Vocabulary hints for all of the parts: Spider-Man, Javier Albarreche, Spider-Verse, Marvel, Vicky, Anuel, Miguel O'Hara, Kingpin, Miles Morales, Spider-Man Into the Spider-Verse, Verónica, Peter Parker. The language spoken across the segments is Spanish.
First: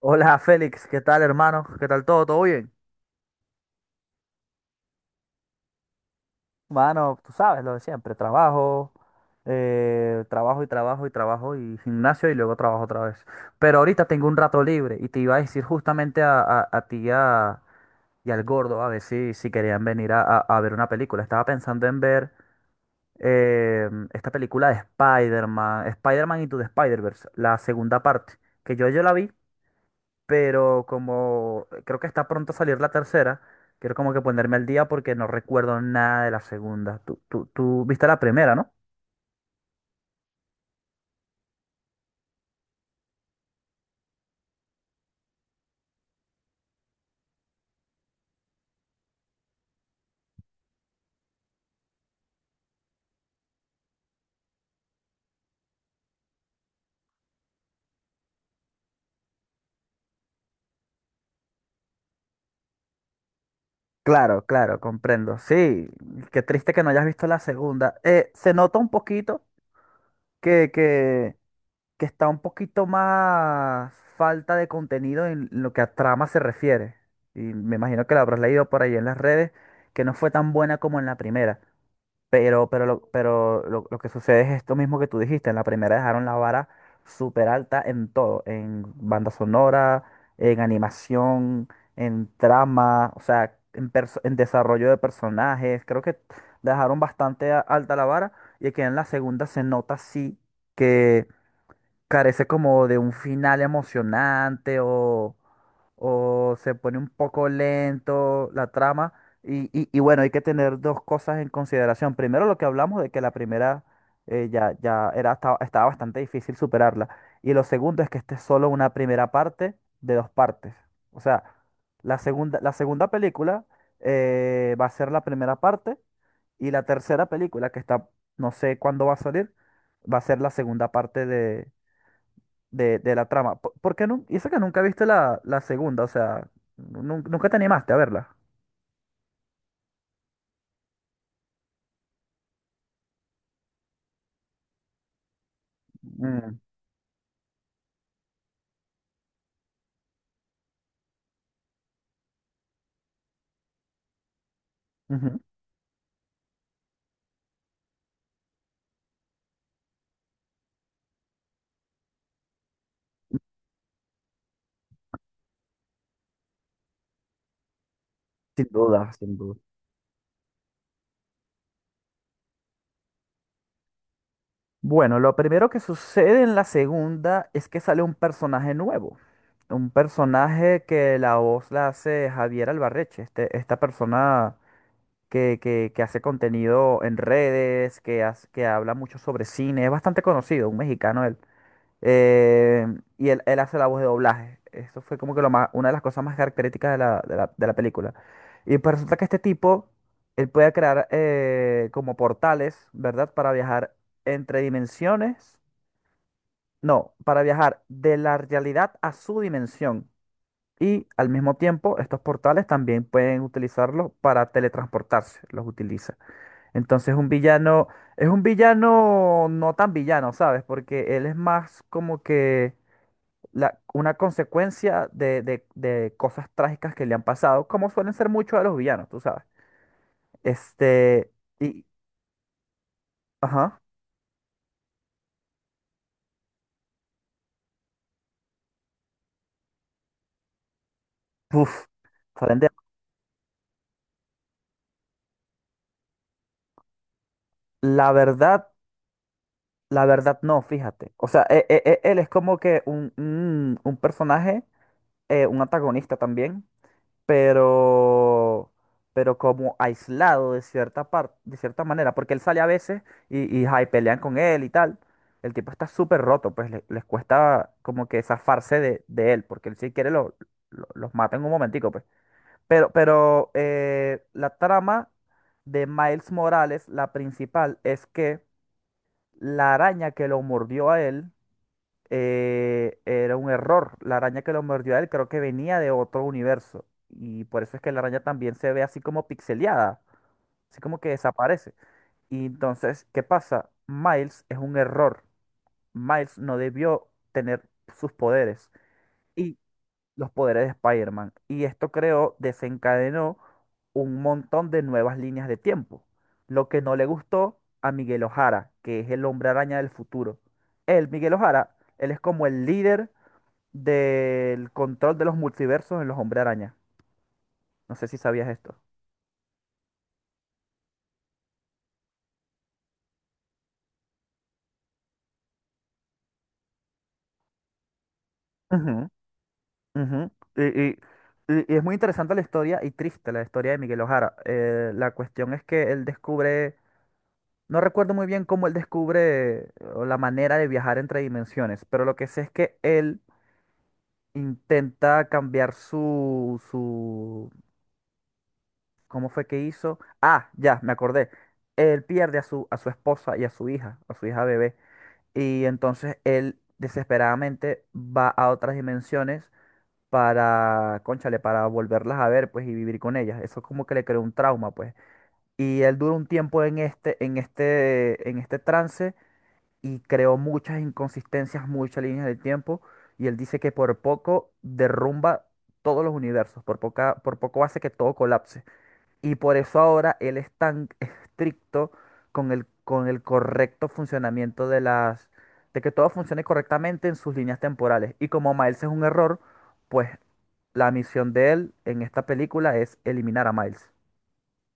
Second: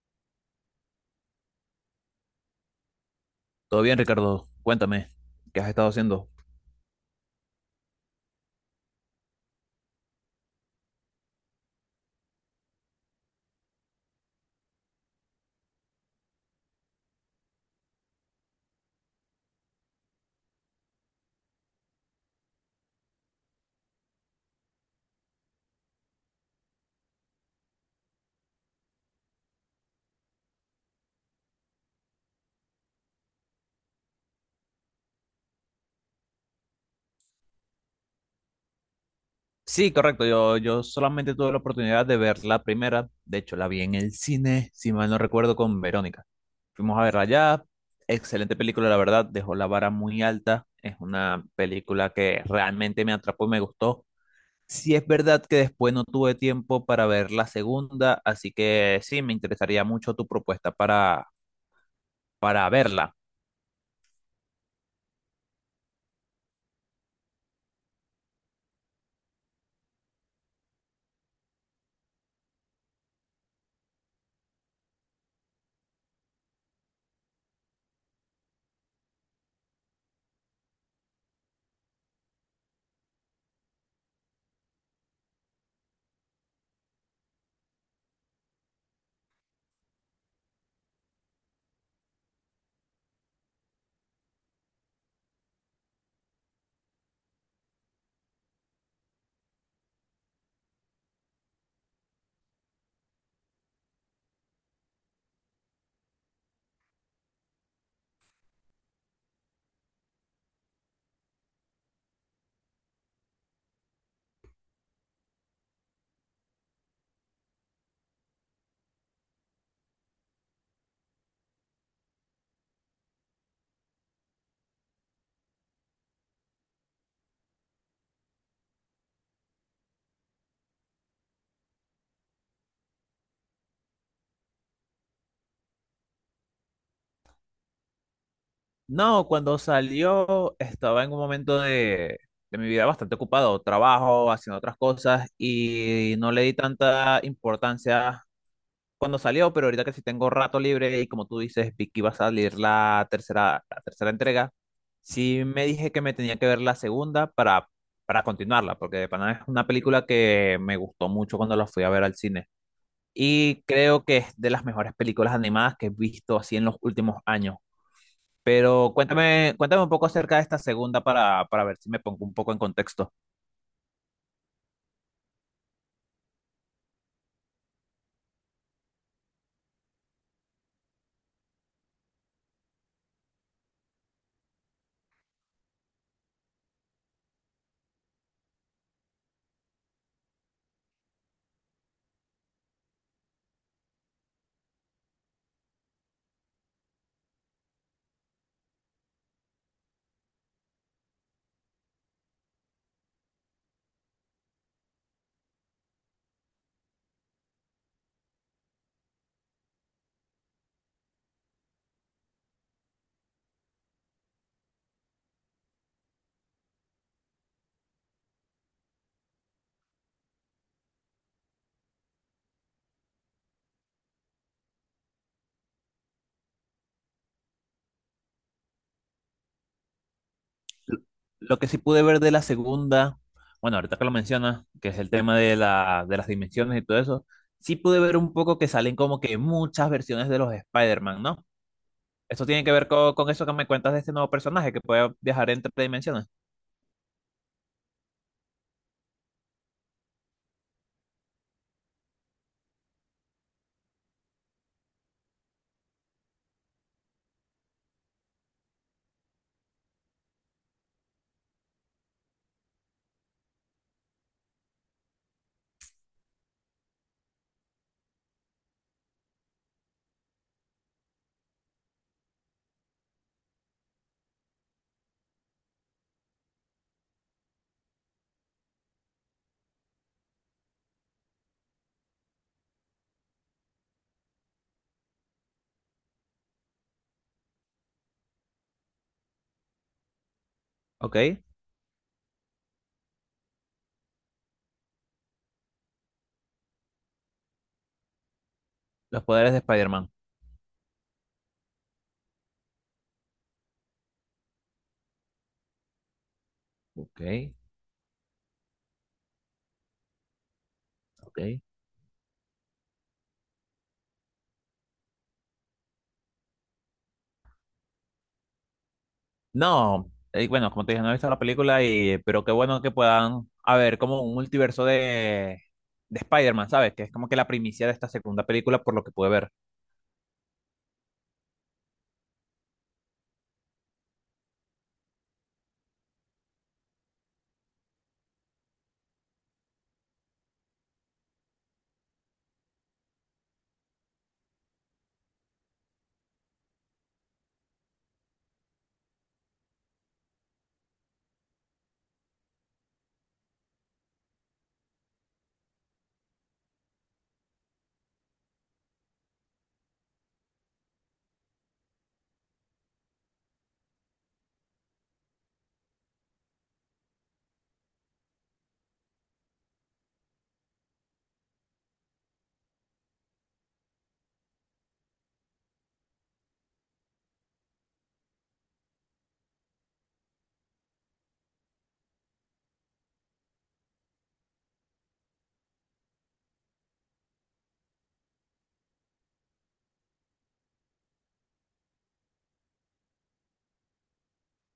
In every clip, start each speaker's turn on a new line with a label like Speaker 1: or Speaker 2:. Speaker 1: Hola Félix, ¿qué tal hermano? ¿Qué tal todo? ¿Todo bien?
Speaker 2: Todo bien, Ricardo. Cuéntame, ¿qué has estado haciendo?
Speaker 1: Mano, tú sabes lo de siempre, trabajo, trabajo y trabajo y trabajo y gimnasio y luego trabajo otra vez. Pero ahorita tengo un rato libre y te iba a decir justamente a, a ti y al gordo a ver si, si querían venir a, a ver una película. Estaba pensando en ver esta película de Spider-Man, Spider-Man Into the Spider-Verse, la segunda parte, que yo la vi, pero como creo que está pronto a salir la tercera, quiero como que ponerme al día porque no recuerdo nada de la segunda. Tú viste la primera, ¿no?
Speaker 2: Sí, correcto. Yo solamente tuve la oportunidad de ver la primera. De hecho, la vi en el cine, si mal no recuerdo, con Verónica. Fuimos a verla allá. Excelente película, la verdad. Dejó la vara muy alta. Es una película que realmente me atrapó y me gustó. Sí es verdad que después no tuve tiempo para ver la segunda, así que sí, me interesaría mucho tu propuesta para verla.
Speaker 1: Claro, claro, comprendo. Sí, qué triste que no hayas visto la segunda. Se nota un poquito que, que, que está un poquito más falta de contenido en lo que a trama se refiere. Y me imagino que la habrás leído por ahí en las redes, que no fue tan buena como en la primera. Pero, lo que sucede es esto mismo que tú dijiste. En la primera dejaron la vara súper alta en todo, en banda sonora, en animación, en trama, o sea, en, en desarrollo de personajes. Creo que dejaron bastante alta la vara y que en la segunda se nota sí carece como de un final emocionante o se pone un poco lento la trama. Y, y bueno, hay que tener dos cosas en consideración. Primero, lo que hablamos de que la primera ya, estaba bastante difícil superarla. Y lo segundo es que esta es solo una primera parte de dos partes. O sea, la segunda película va a ser la primera parte y la tercera película, que está, no sé cuándo va a salir, va a ser la segunda parte de la trama. ¿Por, y eso que nunca viste la, la segunda, o sea, nunca te animaste a verla.
Speaker 2: No, cuando salió estaba en un momento de mi vida bastante ocupado, trabajo, haciendo otras cosas y no le di
Speaker 1: Mm.
Speaker 2: tanta importancia cuando salió, pero ahorita que sí tengo rato libre y como tú dices, Vicky va a salir la tercera entrega,
Speaker 1: Ujú.
Speaker 2: sí me dije que me tenía que ver la segunda para continuarla, porque de pana es una película que me gustó mucho cuando la fui a ver al cine y creo que es de las mejores películas animadas que he visto así en los últimos años.
Speaker 1: Sin
Speaker 2: Pero
Speaker 1: duda, sin
Speaker 2: cuéntame,
Speaker 1: duda.
Speaker 2: cuéntame un poco acerca de esta segunda para ver si me pongo un poco en contexto.
Speaker 1: Bueno, lo primero que sucede en la segunda es que sale un personaje nuevo. Un personaje que la voz la hace Javier Albarreche, este, esta persona que, que hace contenido en redes, que, que habla mucho sobre cine, es bastante conocido, un mexicano él. Eh, y él hace la voz de doblaje. Eso fue como que lo más, una de las cosas más características de de la película. Y pues resulta que este tipo, él puede crear como portales, ¿verdad? Para viajar entre dimensiones. No, para viajar de la realidad a su dimensión. Y al mismo tiempo, estos portales también pueden utilizarlos para teletransportarse. Los utiliza. Entonces, un villano es un villano no tan villano, ¿sabes? Porque él es más como que una consecuencia de, de cosas trágicas que le han pasado, como suelen ser muchos de los villanos, tú sabes. Este,
Speaker 2: Lo que sí
Speaker 1: y,
Speaker 2: pude ver de la segunda, bueno,
Speaker 1: ajá,
Speaker 2: ahorita que lo mencionas, que es el tema de la, de las dimensiones y todo eso, sí pude ver un poco que salen como que muchas versiones de los Spider-Man, ¿no?
Speaker 1: uf,
Speaker 2: Esto
Speaker 1: salen
Speaker 2: tiene
Speaker 1: de-
Speaker 2: que ver con eso que me cuentas de este nuevo personaje que puede viajar entre dimensiones.
Speaker 1: la verdad, la verdad no, fíjate. O sea, él es como que un, un personaje, un antagonista también, pero, pero como aislado de cierta parte, de cierta manera, porque él sale a veces y ay, pelean con él y tal. El tipo está súper roto, pues les cuesta como que zafarse de él, porque él si quiere lo, los mata en un momentico, pues. Pero la trama de Miles Morales, la principal, es que la araña que lo mordió a él era un error. La araña que lo mordió a él creo que venía de otro universo. Y por eso es que la araña también se ve así como pixeleada, así como que
Speaker 2: Ok,
Speaker 1: desaparece. Y entonces, ¿qué pasa? Miles es un error. Miles no debió tener sus poderes
Speaker 2: los poderes
Speaker 1: y
Speaker 2: de Spider-Man.
Speaker 1: los poderes de Spider-Man. Y esto creó, desencadenó un montón de nuevas líneas de tiempo. Lo que no le
Speaker 2: Ok,
Speaker 1: gustó a Miguel O'Hara, que es el hombre araña del futuro. Él, Miguel
Speaker 2: ok.
Speaker 1: O'Hara, él es como el líder del control de los multiversos en los Hombre Araña. No sé si sabías esto.
Speaker 2: No, bueno, como te dije, no he visto la película y, pero qué bueno que puedan haber como un multiverso de Spider-Man, ¿sabes? Que es como que la primicia de esta segunda película por lo
Speaker 1: Ujú,
Speaker 2: que pude ver.
Speaker 1: ujú. Y, y es muy interesante la historia y triste la historia de Miguel O'Hara. La cuestión es que él descubre, no recuerdo muy bien cómo él descubre o la manera de viajar entre dimensiones, pero lo que sé es que él intenta cambiar ¿cómo fue que hizo? Ah, ya, me acordé. Él pierde a su esposa y a su hija bebé. Y entonces él desesperadamente va a otras dimensiones para, cónchale, para volverlas a ver, pues, y vivir con ellas. Eso como que le creó un trauma, pues. Y él duró un tiempo en este, en este trance y creó muchas inconsistencias, muchas líneas del tiempo. Y él dice que por poco derrumba todos los universos, por poco hace que todo colapse. Y por eso ahora él es tan estricto con el correcto funcionamiento de las, de que todo funcione correctamente en sus líneas temporales. Y como Miles es un error, pues la misión de él en esta película es eliminar a Miles.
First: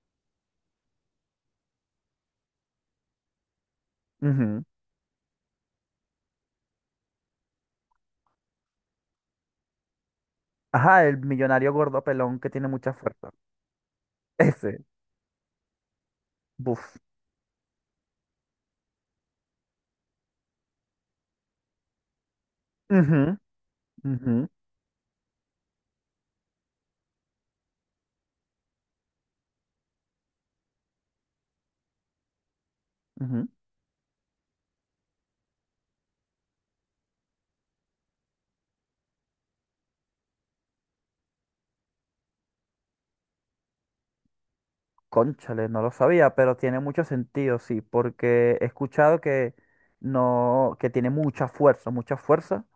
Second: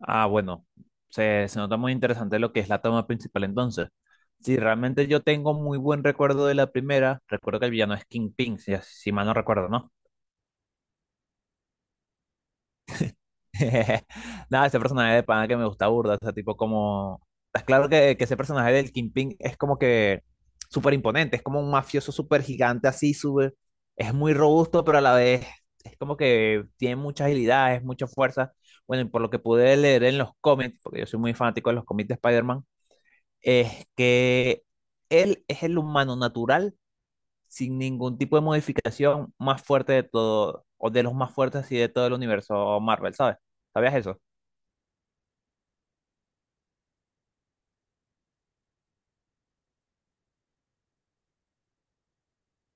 Speaker 2: Ah, bueno, se nota muy interesante lo que es la toma principal entonces. Sí,
Speaker 1: Ujú.
Speaker 2: realmente yo tengo muy buen recuerdo de la primera. Recuerdo que el villano es Kingpin, si mal no recuerdo, ¿no?
Speaker 1: Ajá, el millonario gordo pelón que tiene mucha fuerza.
Speaker 2: Nada, ese
Speaker 1: Ese.
Speaker 2: personaje de pana que me gusta burda, o sea, tipo
Speaker 1: Buf.
Speaker 2: como... Estás claro que ese personaje del Kingpin es como que súper imponente, es como un mafioso súper gigante así,
Speaker 1: Ujú,
Speaker 2: súper... Es muy
Speaker 1: ujú,
Speaker 2: robusto, pero a la vez es como que tiene mucha agilidad, es mucha fuerza. Bueno, y por lo que pude leer en los cómics, porque yo soy muy fanático de los cómics de Spider-Man,
Speaker 1: ujú.
Speaker 2: es que él es el humano natural, sin ningún tipo de modificación, más fuerte de todo, o de los más fuertes así de todo el universo Marvel, ¿sabes? ¿Sabías eso?
Speaker 1: Cónchale, no lo sabía, pero tiene mucho sentido, sí, porque he escuchado que no, que tiene mucha fuerza,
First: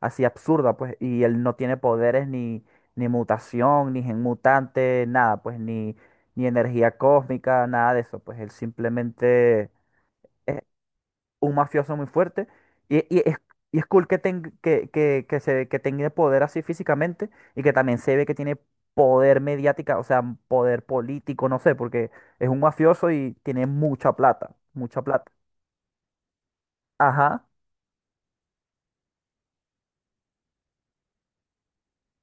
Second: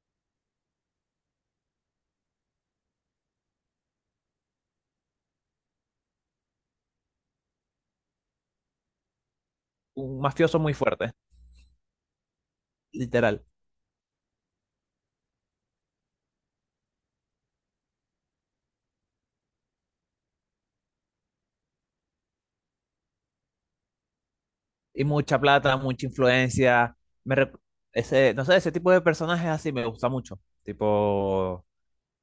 Speaker 1: así absurda, pues, y él no tiene poderes ni, ni mutación, ni gen mutante, nada, pues, ni, ni energía cósmica, nada de eso, pues, él simplemente
Speaker 2: Un mafioso
Speaker 1: es
Speaker 2: muy fuerte,
Speaker 1: un mafioso muy fuerte. Y, y es,
Speaker 2: literal.
Speaker 1: y es cool que, que tenga poder así físicamente y que también se ve que tiene poder mediática, o sea, poder político, no sé, porque es un mafioso y tiene mucha plata, mucha
Speaker 2: Y
Speaker 1: plata.
Speaker 2: mucha plata, mucha influencia. Me
Speaker 1: Ajá.
Speaker 2: re- Ese, no sé, ese tipo de personajes así me gusta mucho. Tipo,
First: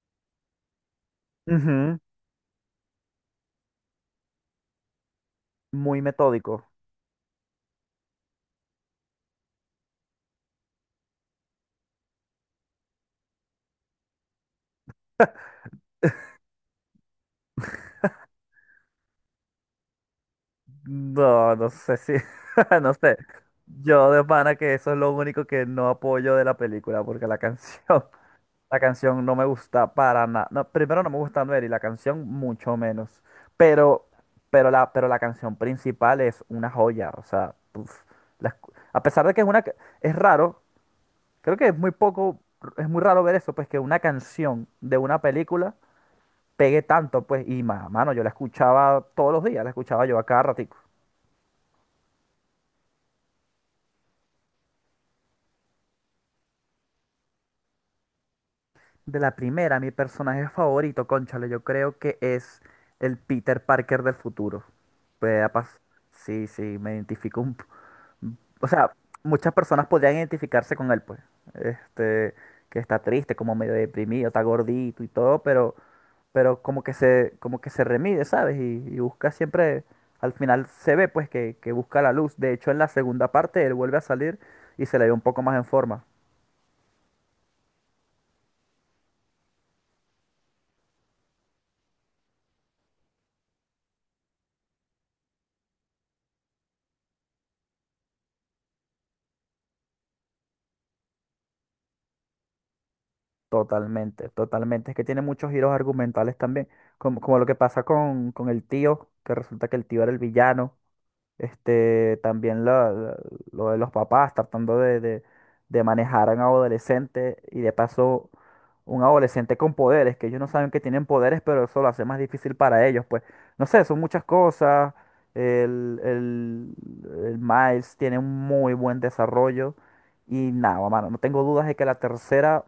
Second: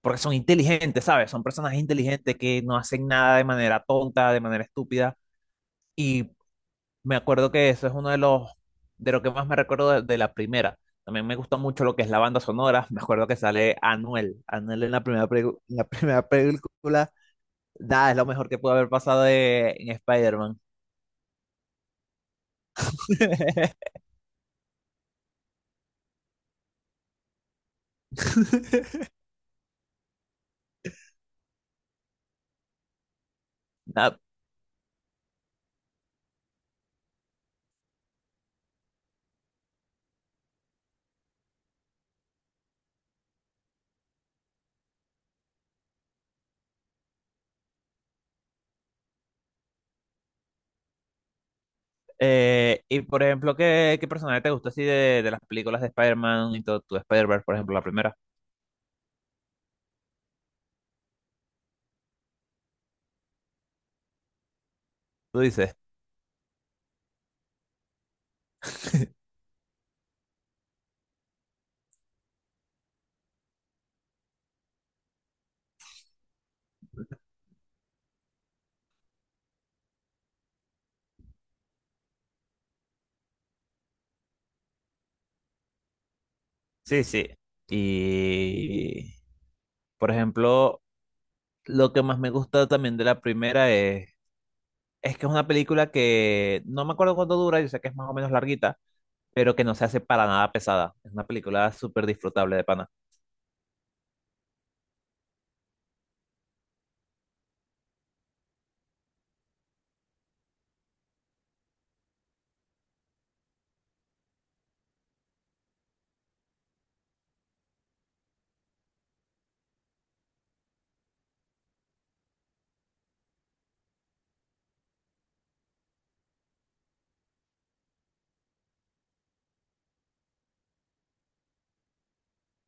Speaker 2: porque son inteligentes, ¿sabes? Son personajes
Speaker 1: Ujú.
Speaker 2: inteligentes que no hacen nada de manera tonta, de manera estúpida.
Speaker 1: Muy
Speaker 2: Y
Speaker 1: metódico.
Speaker 2: me acuerdo que eso es uno de los, de lo que más me recuerdo de la primera. También me gusta mucho lo que es la banda sonora. Me acuerdo que sale Anuel. Anuel en la primera, en la primera película. Nada, es lo mejor que puede haber pasado en Spider-Man.
Speaker 1: No, no sé si, no sé. Yo de pana que eso es lo único que no apoyo de la película, porque la canción no me gusta para nada. No, primero no me gusta Anuel y la canción mucho menos. Pero,
Speaker 2: Nada,
Speaker 1: pero la canción principal es una joya. O sea, uf, a pesar de que es una, es raro, creo que es muy poco, es muy raro ver eso, pues que una canción de una película pegue tanto, pues, y mano, yo la escuchaba todos los días, la escuchaba yo a cada ratico.
Speaker 2: y por ejemplo, ¿qué personaje te gusta así de las películas de Spider-Man y todo tu Spider-Verse, por ejemplo, la primera?
Speaker 1: De la primera, mi personaje favorito, cónchale, yo creo que es el Peter Parker del futuro.
Speaker 2: Tú
Speaker 1: Pues, ha
Speaker 2: dices.
Speaker 1: sí, sí, me identifico un, o sea, muchas personas podrían identificarse con él, pues. Este, que está triste, como medio deprimido, está gordito y todo, pero como que se remide, ¿sabes? Y busca siempre, al final se ve, pues, que busca la luz. De hecho, en la segunda parte él vuelve a salir y se le ve un poco más en forma.
Speaker 2: Sí, sí. Y por ejemplo, lo que más me gusta también de la primera es que es una película que no me acuerdo cuánto dura, yo sé que es más o menos larguita, pero que no se hace para nada pesada. Es una película súper disfrutable de pana.
Speaker 1: Totalmente, totalmente. Es que tiene muchos giros argumentales también, como, como lo que pasa con el tío, que resulta que el tío era el villano. Este, también lo de los papás tratando de, de manejar a un adolescente y de paso un adolescente con poderes, que ellos no saben que tienen poderes, pero eso lo hace más difícil para ellos. Pues no sé, son muchas cosas. El, el Miles tiene un muy buen desarrollo y nada, mano, no tengo dudas de que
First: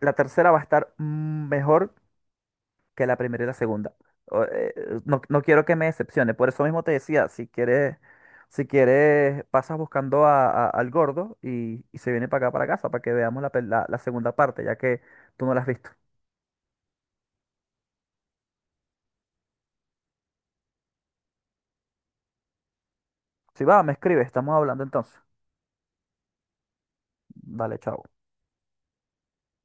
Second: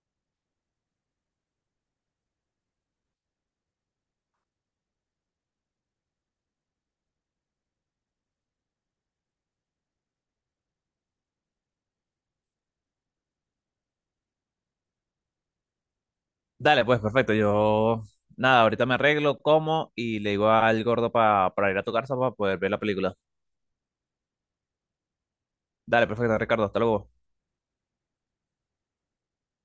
Speaker 1: la tercera va a estar mejor que la primera y la segunda. O, no, no quiero que me decepcione. Por eso mismo te decía, si quieres, si quieres, pasas buscando al gordo y se viene para acá, para casa, para que veamos la, la segunda parte, ya que tú no la has visto.
Speaker 2: Dale, pues perfecto. Yo, nada, ahorita me arreglo, como y le digo al gordo para ir a tu casa para poder ver la película.
Speaker 1: Si va, me escribes, estamos hablando entonces.
Speaker 2: Dale, perfecto, Ricardo, hasta luego.
Speaker 1: Vale, chao.